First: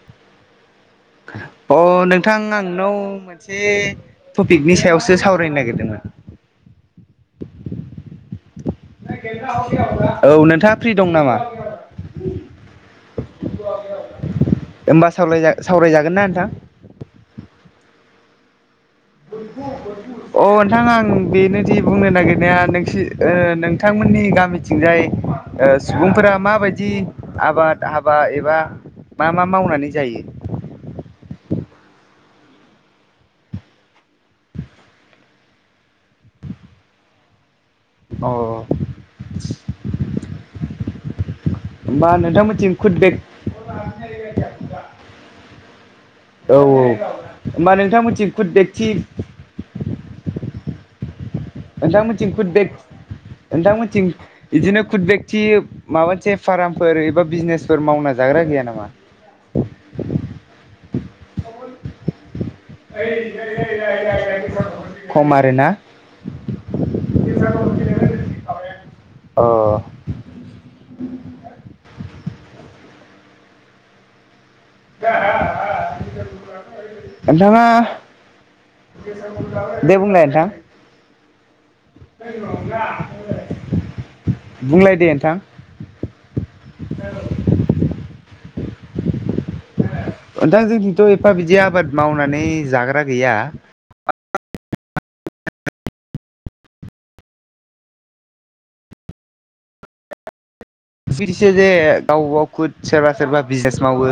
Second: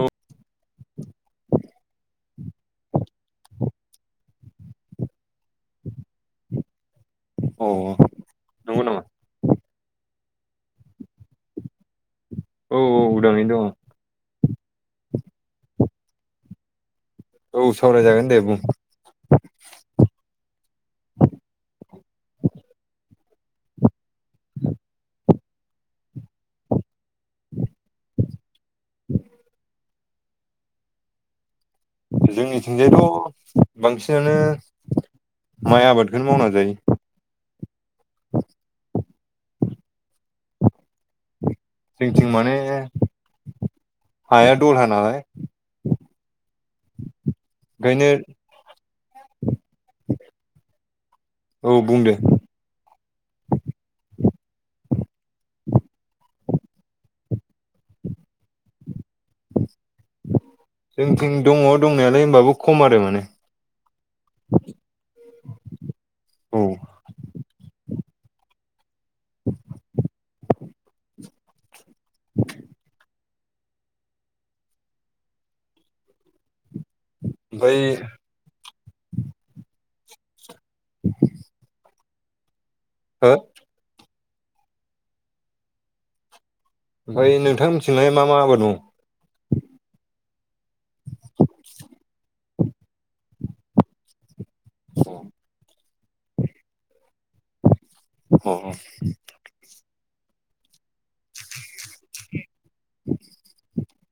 औ [inaudible] अ नोंथां आंनाव मोनसे टपिकनि सायावसो सावरायनो नागिरदोंमोन? [inaudible] औ नंगौ नामा औ नोंथाङा फ्रि दं नामा? औ औ उदाङैनो दङ। होमबा सावलाय सावरायजागोन ना नोंथां? औ सावरायजागोन दे बुं। अ नोंथां आं बेनोदि बुंनो नागिरनाया नोंसि ओ नोंथां नि गामिथिंजाय सुबुंफोरा माबायदि आबाद हाबा एबा मा मा मावनानै जायो? जोंनिथिंजायाथ' बांसिनानो माइ आबादखौनो मावना जायो। औ जोंनिथिं माने खुद बेक हाया दलहा नालाय औ औ होनबा नोंथां ओंखायनो मोनथि गुद बिखथि [inaudible] बुंदो नोंथांमोनथिं खुथ बेक नोंथांमोनथिं बिदिनो खुदबक्ति माबा मोनसे फार्मफोर एबा बिजनेसफोर मावना जाग्रा गैया नामा [unintelligible] जोंथिं दङ दंनायालाय होमबाबो खम आरो माने [unintelligible] खम आरोना औ [unintelligible] अ [unintelligible] [unintelligible] नोंथाङा ओमफ्राय दे बुंलाय नोंथां [unintelligible] हो बुंलाय दे नोंथां ओमफ्राय नोंथां मिथिनाय मा मा आबाद दं जोंनिथ' एफा बिदि आबाद मावनानै जाग्रा गैया औ औ बिदिसो जे गावब गाव खुद सोरबा सोरबा बिजनेस मावो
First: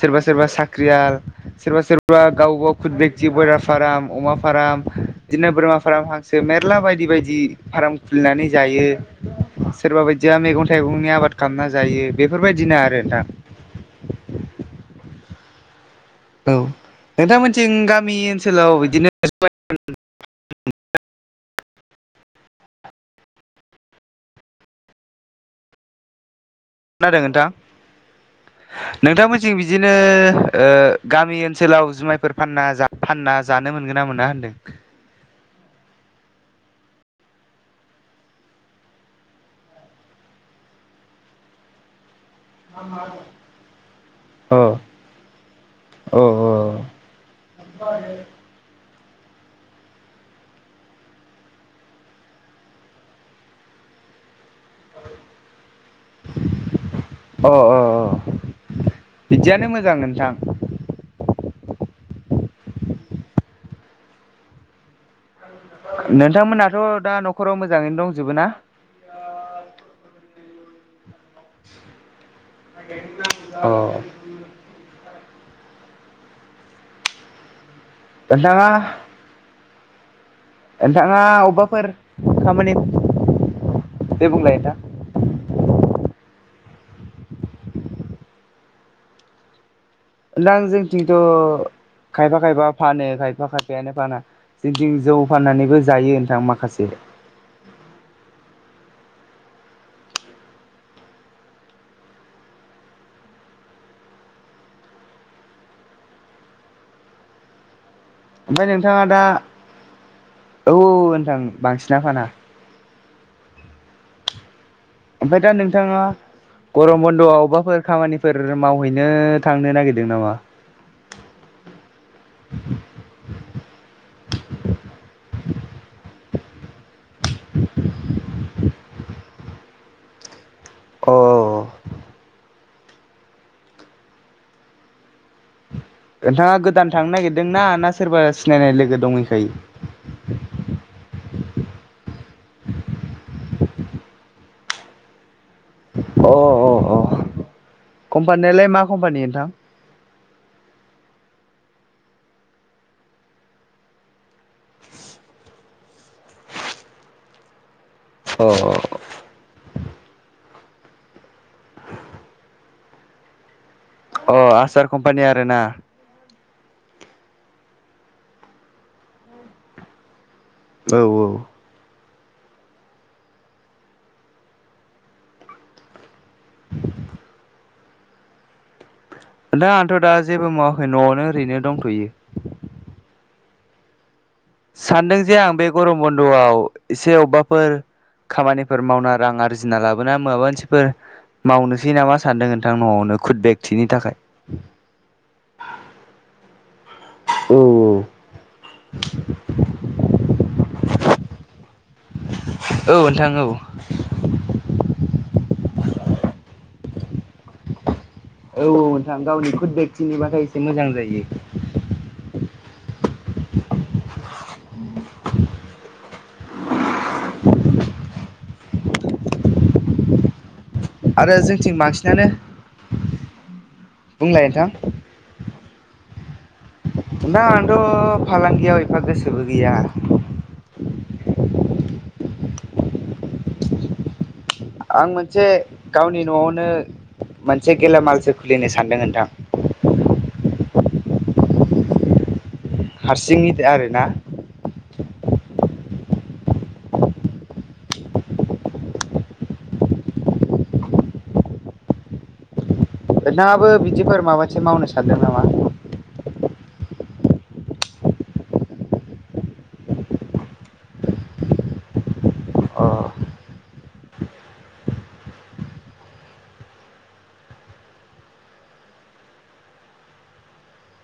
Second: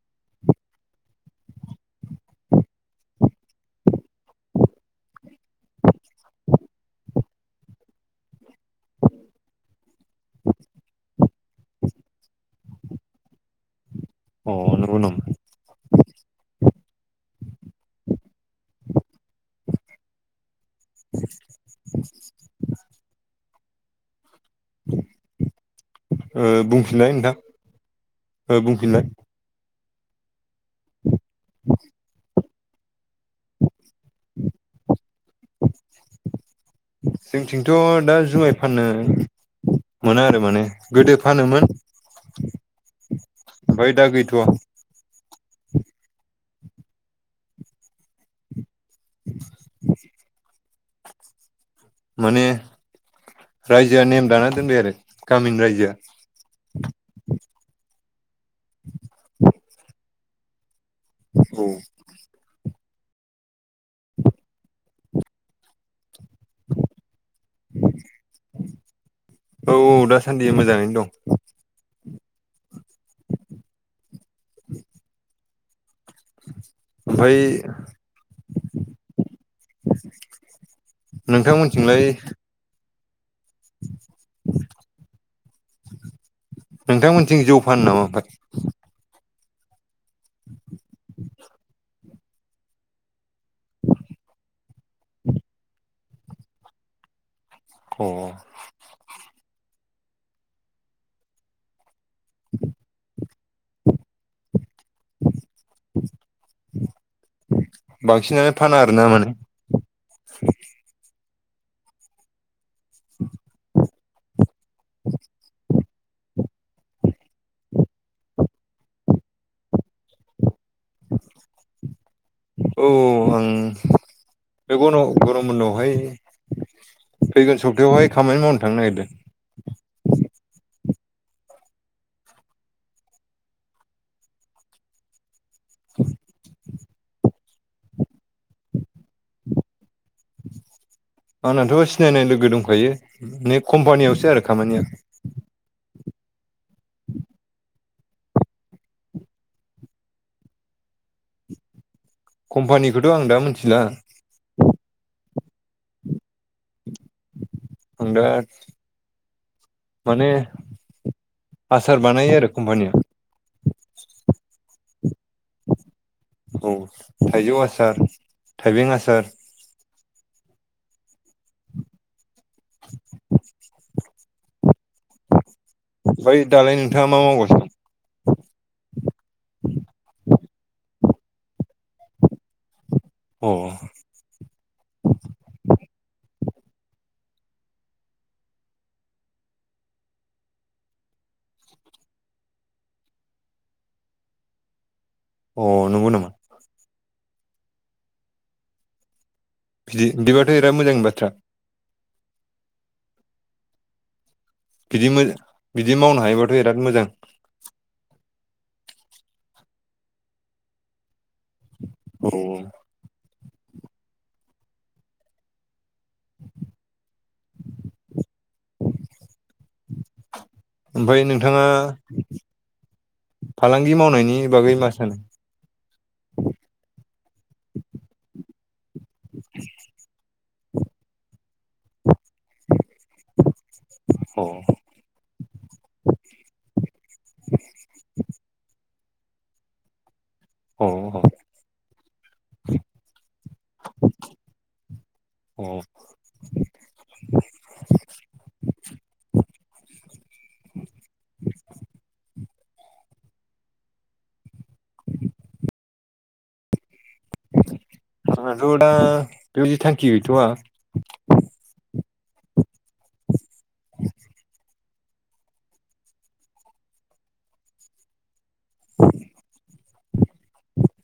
सोरबा सोरबा साख्रियाल सोरबा सोरबा गावब गाव खुद बेक्थि ब्रयलार फार्म अमा फार्म बिदिनो बोरमा फार्म हांसो मेरला बायदि बायदि फार्म खुलिनानै जायो सोरबा बायदिया मैगं थाइगं आबाद खालामना जायो बेफोरबायदिनो आरो दा अ नंगौ नामा थिं गामि ओनसोलाव बिदिनो [unintelligible] बुंफिनलनाय खोनादों नोंथां नोंथां बुंफिननाय नोंथांमोनथिं बिदिनो गामि ओनसोलाव जुमायफोर फानना जाब फानना जानो मोनगोन ना मोना होनदों जोंथिंथ' दा जुमाय फानो मोनो आरो माने गोदो फानोमोन ओमफ्राय दा गैथ'वा औ औ [unintelligible] माने रायजोआ नेम दाना दोनबाय आरो गामिनि रायजोआ अ अ बिदियानो मोजां नोंथां औ नोंथांमोनाथ' दा न'खराव मोजाङैनो दंजोबो ना औ दासान्दि मोजाङैनो दं औ [unintelligible] ओमफाय [unintelligible] [unintelligible] नोंथाङा अबेबाफोर नोंथांमोनथिंलाय खामानि दे बुंलाय दा नोंथांमोनथिं जौ फानो नामाफोर दां जोंथिंथ' खायफा खायबा फानो खायफा खायफायानो फाना जोंथिं जौ फाननानैबो जायो नोंथां माखासे अ [unintelligible] [unintelligible] बांसिनानो ओमफ्राय फाना नोंथाङा आरोना दा माने औ औ नोंथां बांसिना फाना [inaudible] ओमफ्राय दा नोंथांङा गरम बन्द'आव अबेबाफोर खामानिफोर मावहैनो थांनो नागिरदों नामा औ आं बेखौन गरम उनावहाय फैगोन सप्तायावहाय खामानि मावनो थांनो नागिरदों अ नोंथांङा गोदान थांनो नागिरदों ना ना सोरबा सिनायनाय लोगो दंहैखायो? आंनाथ' सिनायनाय लोगो दंखायो बे कम्पानियावसो आरोखि खामानिया अ अ अ कम्पानियालाय मा कम्पानि नोंथां? कम्पानिखौथ' आं दा मिथिला आं अ [unintelligible] माने आसार बानायो आरो कम्पानिया अ आसार कम्पानि आरोना औ थाइजौ आसार थाइबें आसार औ औ [inaudible] ओै दालाय नोंथांङा मा मावगोन? नो ओरैनो दंथ'यो। अ सानदों जे आं बे गरम बन्द'आव एसे अबेबाफोर खामानिफोर मावना रां आरजिना लाबोना माबा मोनसेफोर मावनोसै नामा सानदों नोंथां न'आवनो खुदबेकथिनि थाखाय अ नंगौ नामा औ बिदि बिदिबाथ' बिराद मोजांनि बाथ्रा। औ नोंथां औ बिदि बिदि मावनो हायोबाथ' बिराद मोजां औ नोंथां गावनि कुदबेकथिनिबाथाय एसे मोजां जायो। औ औ [inaudible] [inaudible] ओमफ्राय आरो नोंथांङा जोंथिं बांसिनानो फालांगि मावनायनि बुंलाय नोंथां बागै मा सानो औ दा आंथ' फालांगियाव एफा गोसोबो गैया। औ [unintelligible] आं मोनसे गावनि न'आवनो मोनसे गेलामालसो खुलिनो सानदों नोंथां अ हारसिं दै आरोना औ [unintelligible] [inaudible] नोंथांङाबो बिदिफोर माबासे मावनो सानदों नामा? आंङाथ' दा बेजि थांखि गैयथ'आ अ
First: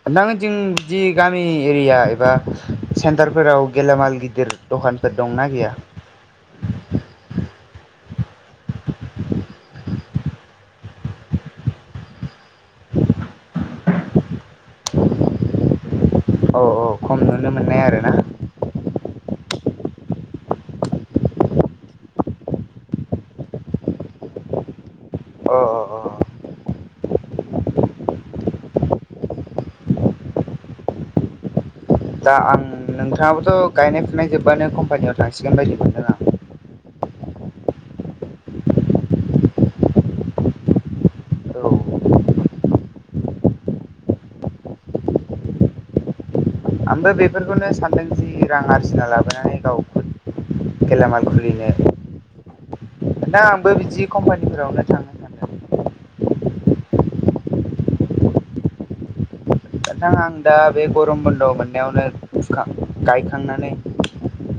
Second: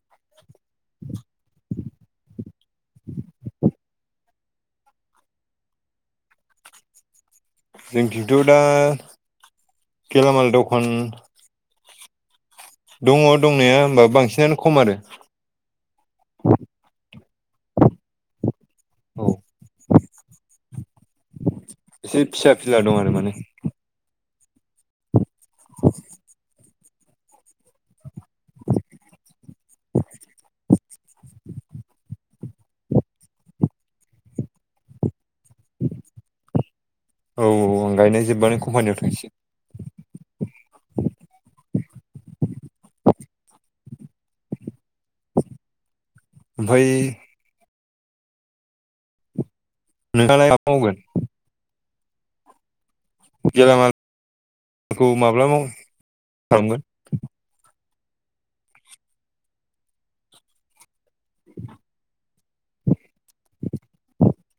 नोंथांथिं जि गामि एरिया एबा सेन्टारफोराव गेलामाल गिदिर दं। दखानफोर दंना गैया? जोंथिंथ' दा गेलामाल दखान दंङ दंनाया ओमबाबो बांसिनानो खम आरो औ औ खम नुनो मोननाय आरोना औ एसे फिसा फिला दं आरो माने। अ अ दा आं नोंथाङाबोथ' गायनाय फुनाय जोब्बानो कम्पानियाव थांसिगोन बायदि मोनदों आं। औ आं गायनाय जोब्बानो कम्पानियाव थांसै। औ ओमफ्राय आंबो बेफोरखौनो सानदों जि रां आरजिना लाबोनानै नोंहालाय मा गाव मावगोन गेलामाल खुलिनो नोंथां आंबो गेलामाल बिदि कम्पानिफोरावनो खौ थांनो सानदों माब्ला माव खालामगोन? नोंथां आं दा बे गरम बन्द मोननायावनो फुखां गायखांनानै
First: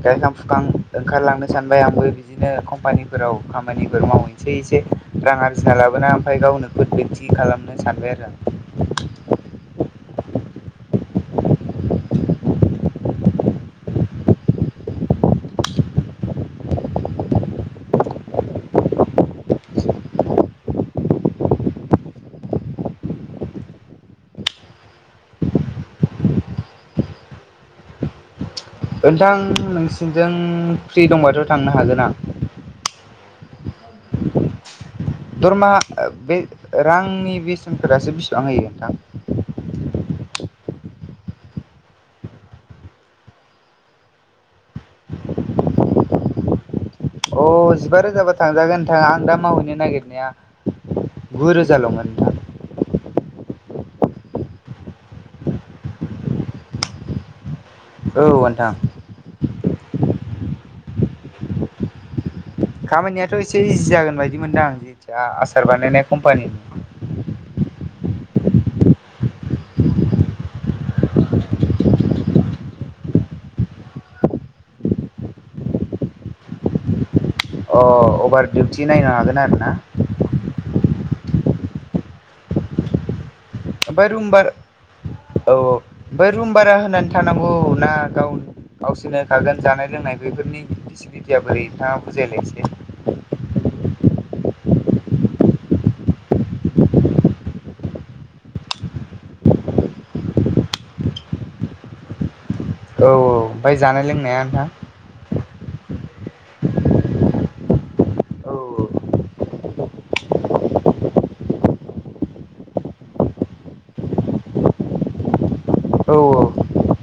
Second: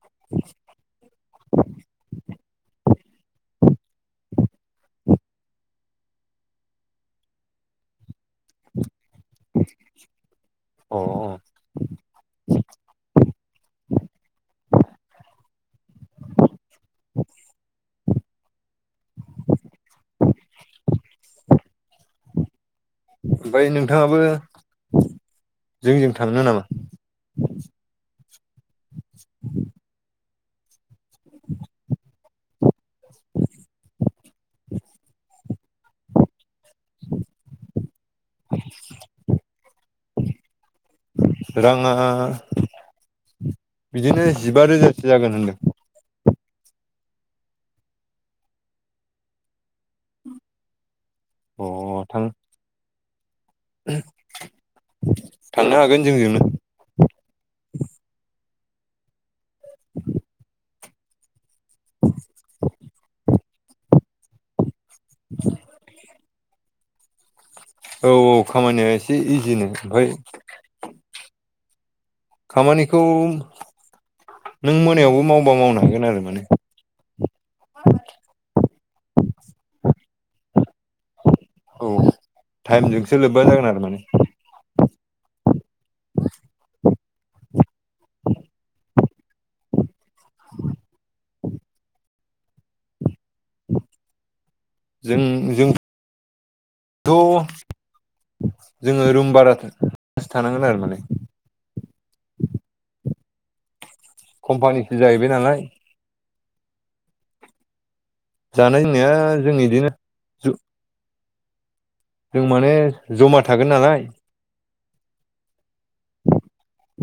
गायखां फुखां ओंखारलांनो सानबाय आंबो बिदिनो कम्पानिफोराव खामानिफोर मावहैसै एसे रां आरजिना लाबोना ओमफ्राय गावनो [unintelligible] खालामनो सानबाय आरो आं ‌‌। [inaudible] अ। [inaudible] [inaudible] ओमफाय नोंथाङाबो जोंजों थांनो नामा? [inaudible] नोंथां नोंसिनिजों फ्रि दंबाथ' थांनो हागोन आं। दरमाहा ओ बे रांनि बेसेनफोरासो बेसेबां होयो नोंथां? राङा बिदिनो जिबा रोजासो जागोन होनदों। अ जिबा रोजाबा थांजागोन नोंथाङ आं दा मावहैनो नागिरनाया अ गुरोजाल'मोन थां नोंथां। थांनो हागोन जोंजोंनो। औ नोंथां। खामानियाथ' एसे इजि जागोन बायदि मोनदों आं जेथिया आसार बानायनाय कम्पानिनि औ औ खामानिया एसे इजिनो ओमफ्राय खामानिखौ नों मोनायावबो मावबा मावनो हागोन आरो माने। अ अभार डिउटि नायनो हागोन आरो ना? औ थाइम जोंसो लो ओमफ्राय रूम बार औ औ ओमफाय रुम भारा होनानै थानांगौ ना गाव गावसोरनो होखागोन जानाय लोंनाय बेफोरनि फेसिलिटिया बोरै नोंथाङा बुजायलाय एसे। जों जों थ' जोङो रुम बारा [unintelligible] थानांगोन आरो माने। औ औ ओमफाय जानाय लोंनाया नोंथां? कम्पानिसो जाहैबाय नालाय औ जानाय लोंनाया जों बिदिनो ज ' जों माने जमा थागोन नालाय औ औ।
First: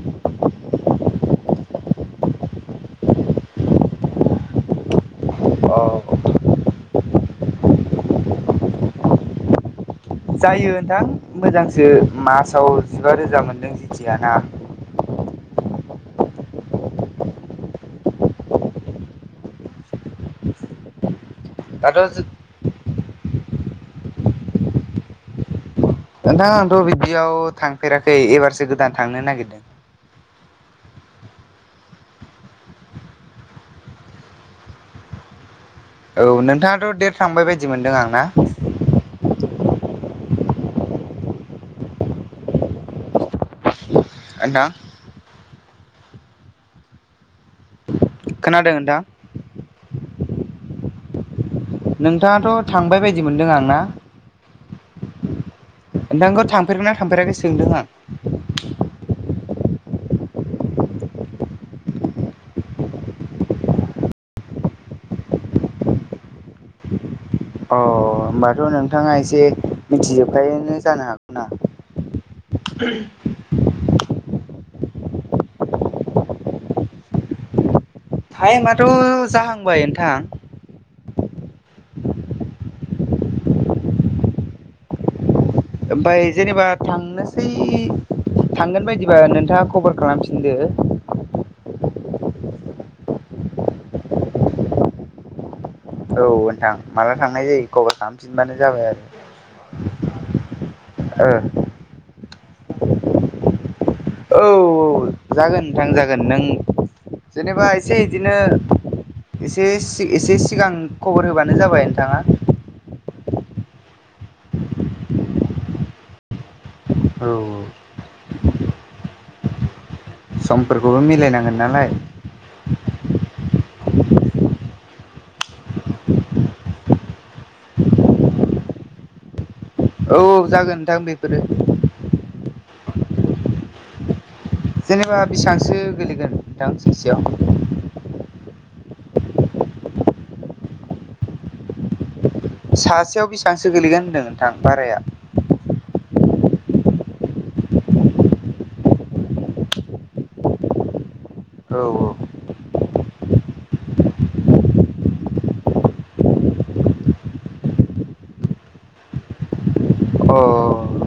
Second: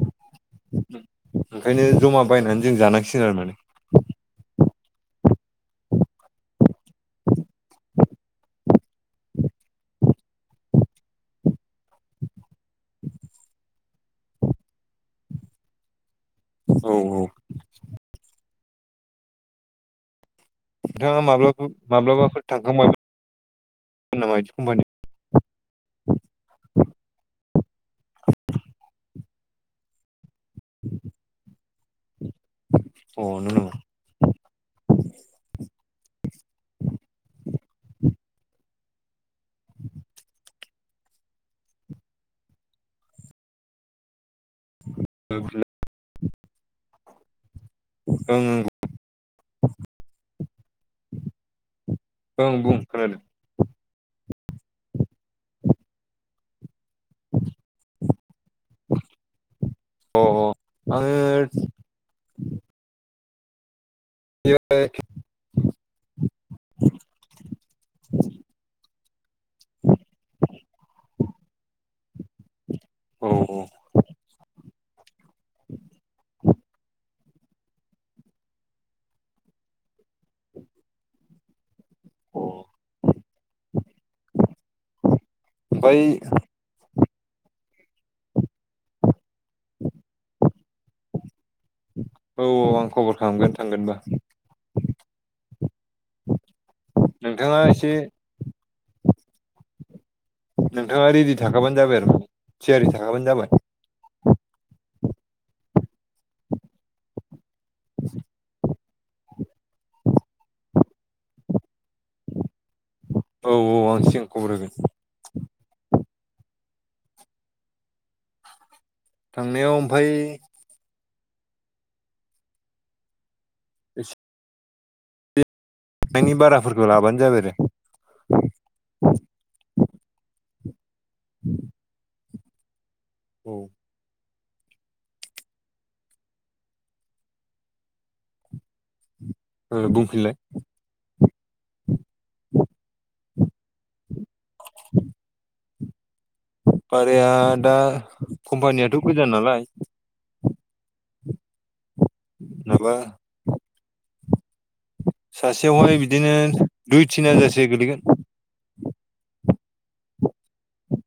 ओंखायनो जमा बायनानै जों जानांसिगोन आरो माने। औ अ [inaudible] जायो नोंथां मोजांसो मासाव जिबा रोजा मोनदों जेथिया ना? औ औ। नोंथाङा माब्ला दाथ' माब्लाबाफोर थांखांबायबा [unintelligible] नोंथां आंथ' बिदियाव थांफेराखै एबारसो गोदान थांनो नागिरदों। [unintelligible] औ नोंथाङाथ' देेर थांबाय बायदि मोनदों आं ना [inaudible] नोंथां? औ [unintelligible] खोनादों नोंथां ओं नोंथाङाथ' बुं थांबाय खोनादों बायदि मोनदों आंना नोंथांखौ थांफेरगा थांफेराखै सोंदों आं अ आङो [unintelligible] अ होनबाथ' नों नोंथाङा एसे मिथिजोबखायोआनो जानो हागौ ना [inaudible] [inaudible] टाइमाथ' जाहांबाय नोंथां। [inaudible] ओमफ्राय जेनेबा थां थांनोसै थांगोन बायदिबा नोंथाङा खबर खालामफिनदो औ औ आं खबर खालामगोन थांगोनबा औ नोंथां माला थांनाय नोंथाङा जायो एसे खबर खालामफिनबानो जाबाय आरो नोंथाङा रेडि थाखाबानो जाबाय आरो थियारि थाखाबानो जाबाय औ औ जागोन नोंथां जागोन नों जेनेबा एसे इदिनो एसे एसे सिगां खबर होबानो जाबाय नोंथाङा औ औ आं सिगां खबर होगोन औ थांनायाव ओमफ्राय समफोरखौबो मिलायनांगोन नालाय मानि बारायफोरखौ लाबानो जाबाय आरो औ जागोन नोंथां बेफोरो [inaudible] जेनेबा बेसेबांसो गोलैगोन नोंथां सासेयाव बुंफिनलाय सासेयाव बेसेबांसो गोलैगोन होनदों नोंथां बाराया भाराया दा कम्पानियाथ' गोजान नालाय औ औ माबा सासेयावहाय बिदिनो दुइ तिन हाजारसो गोलैगोन। अ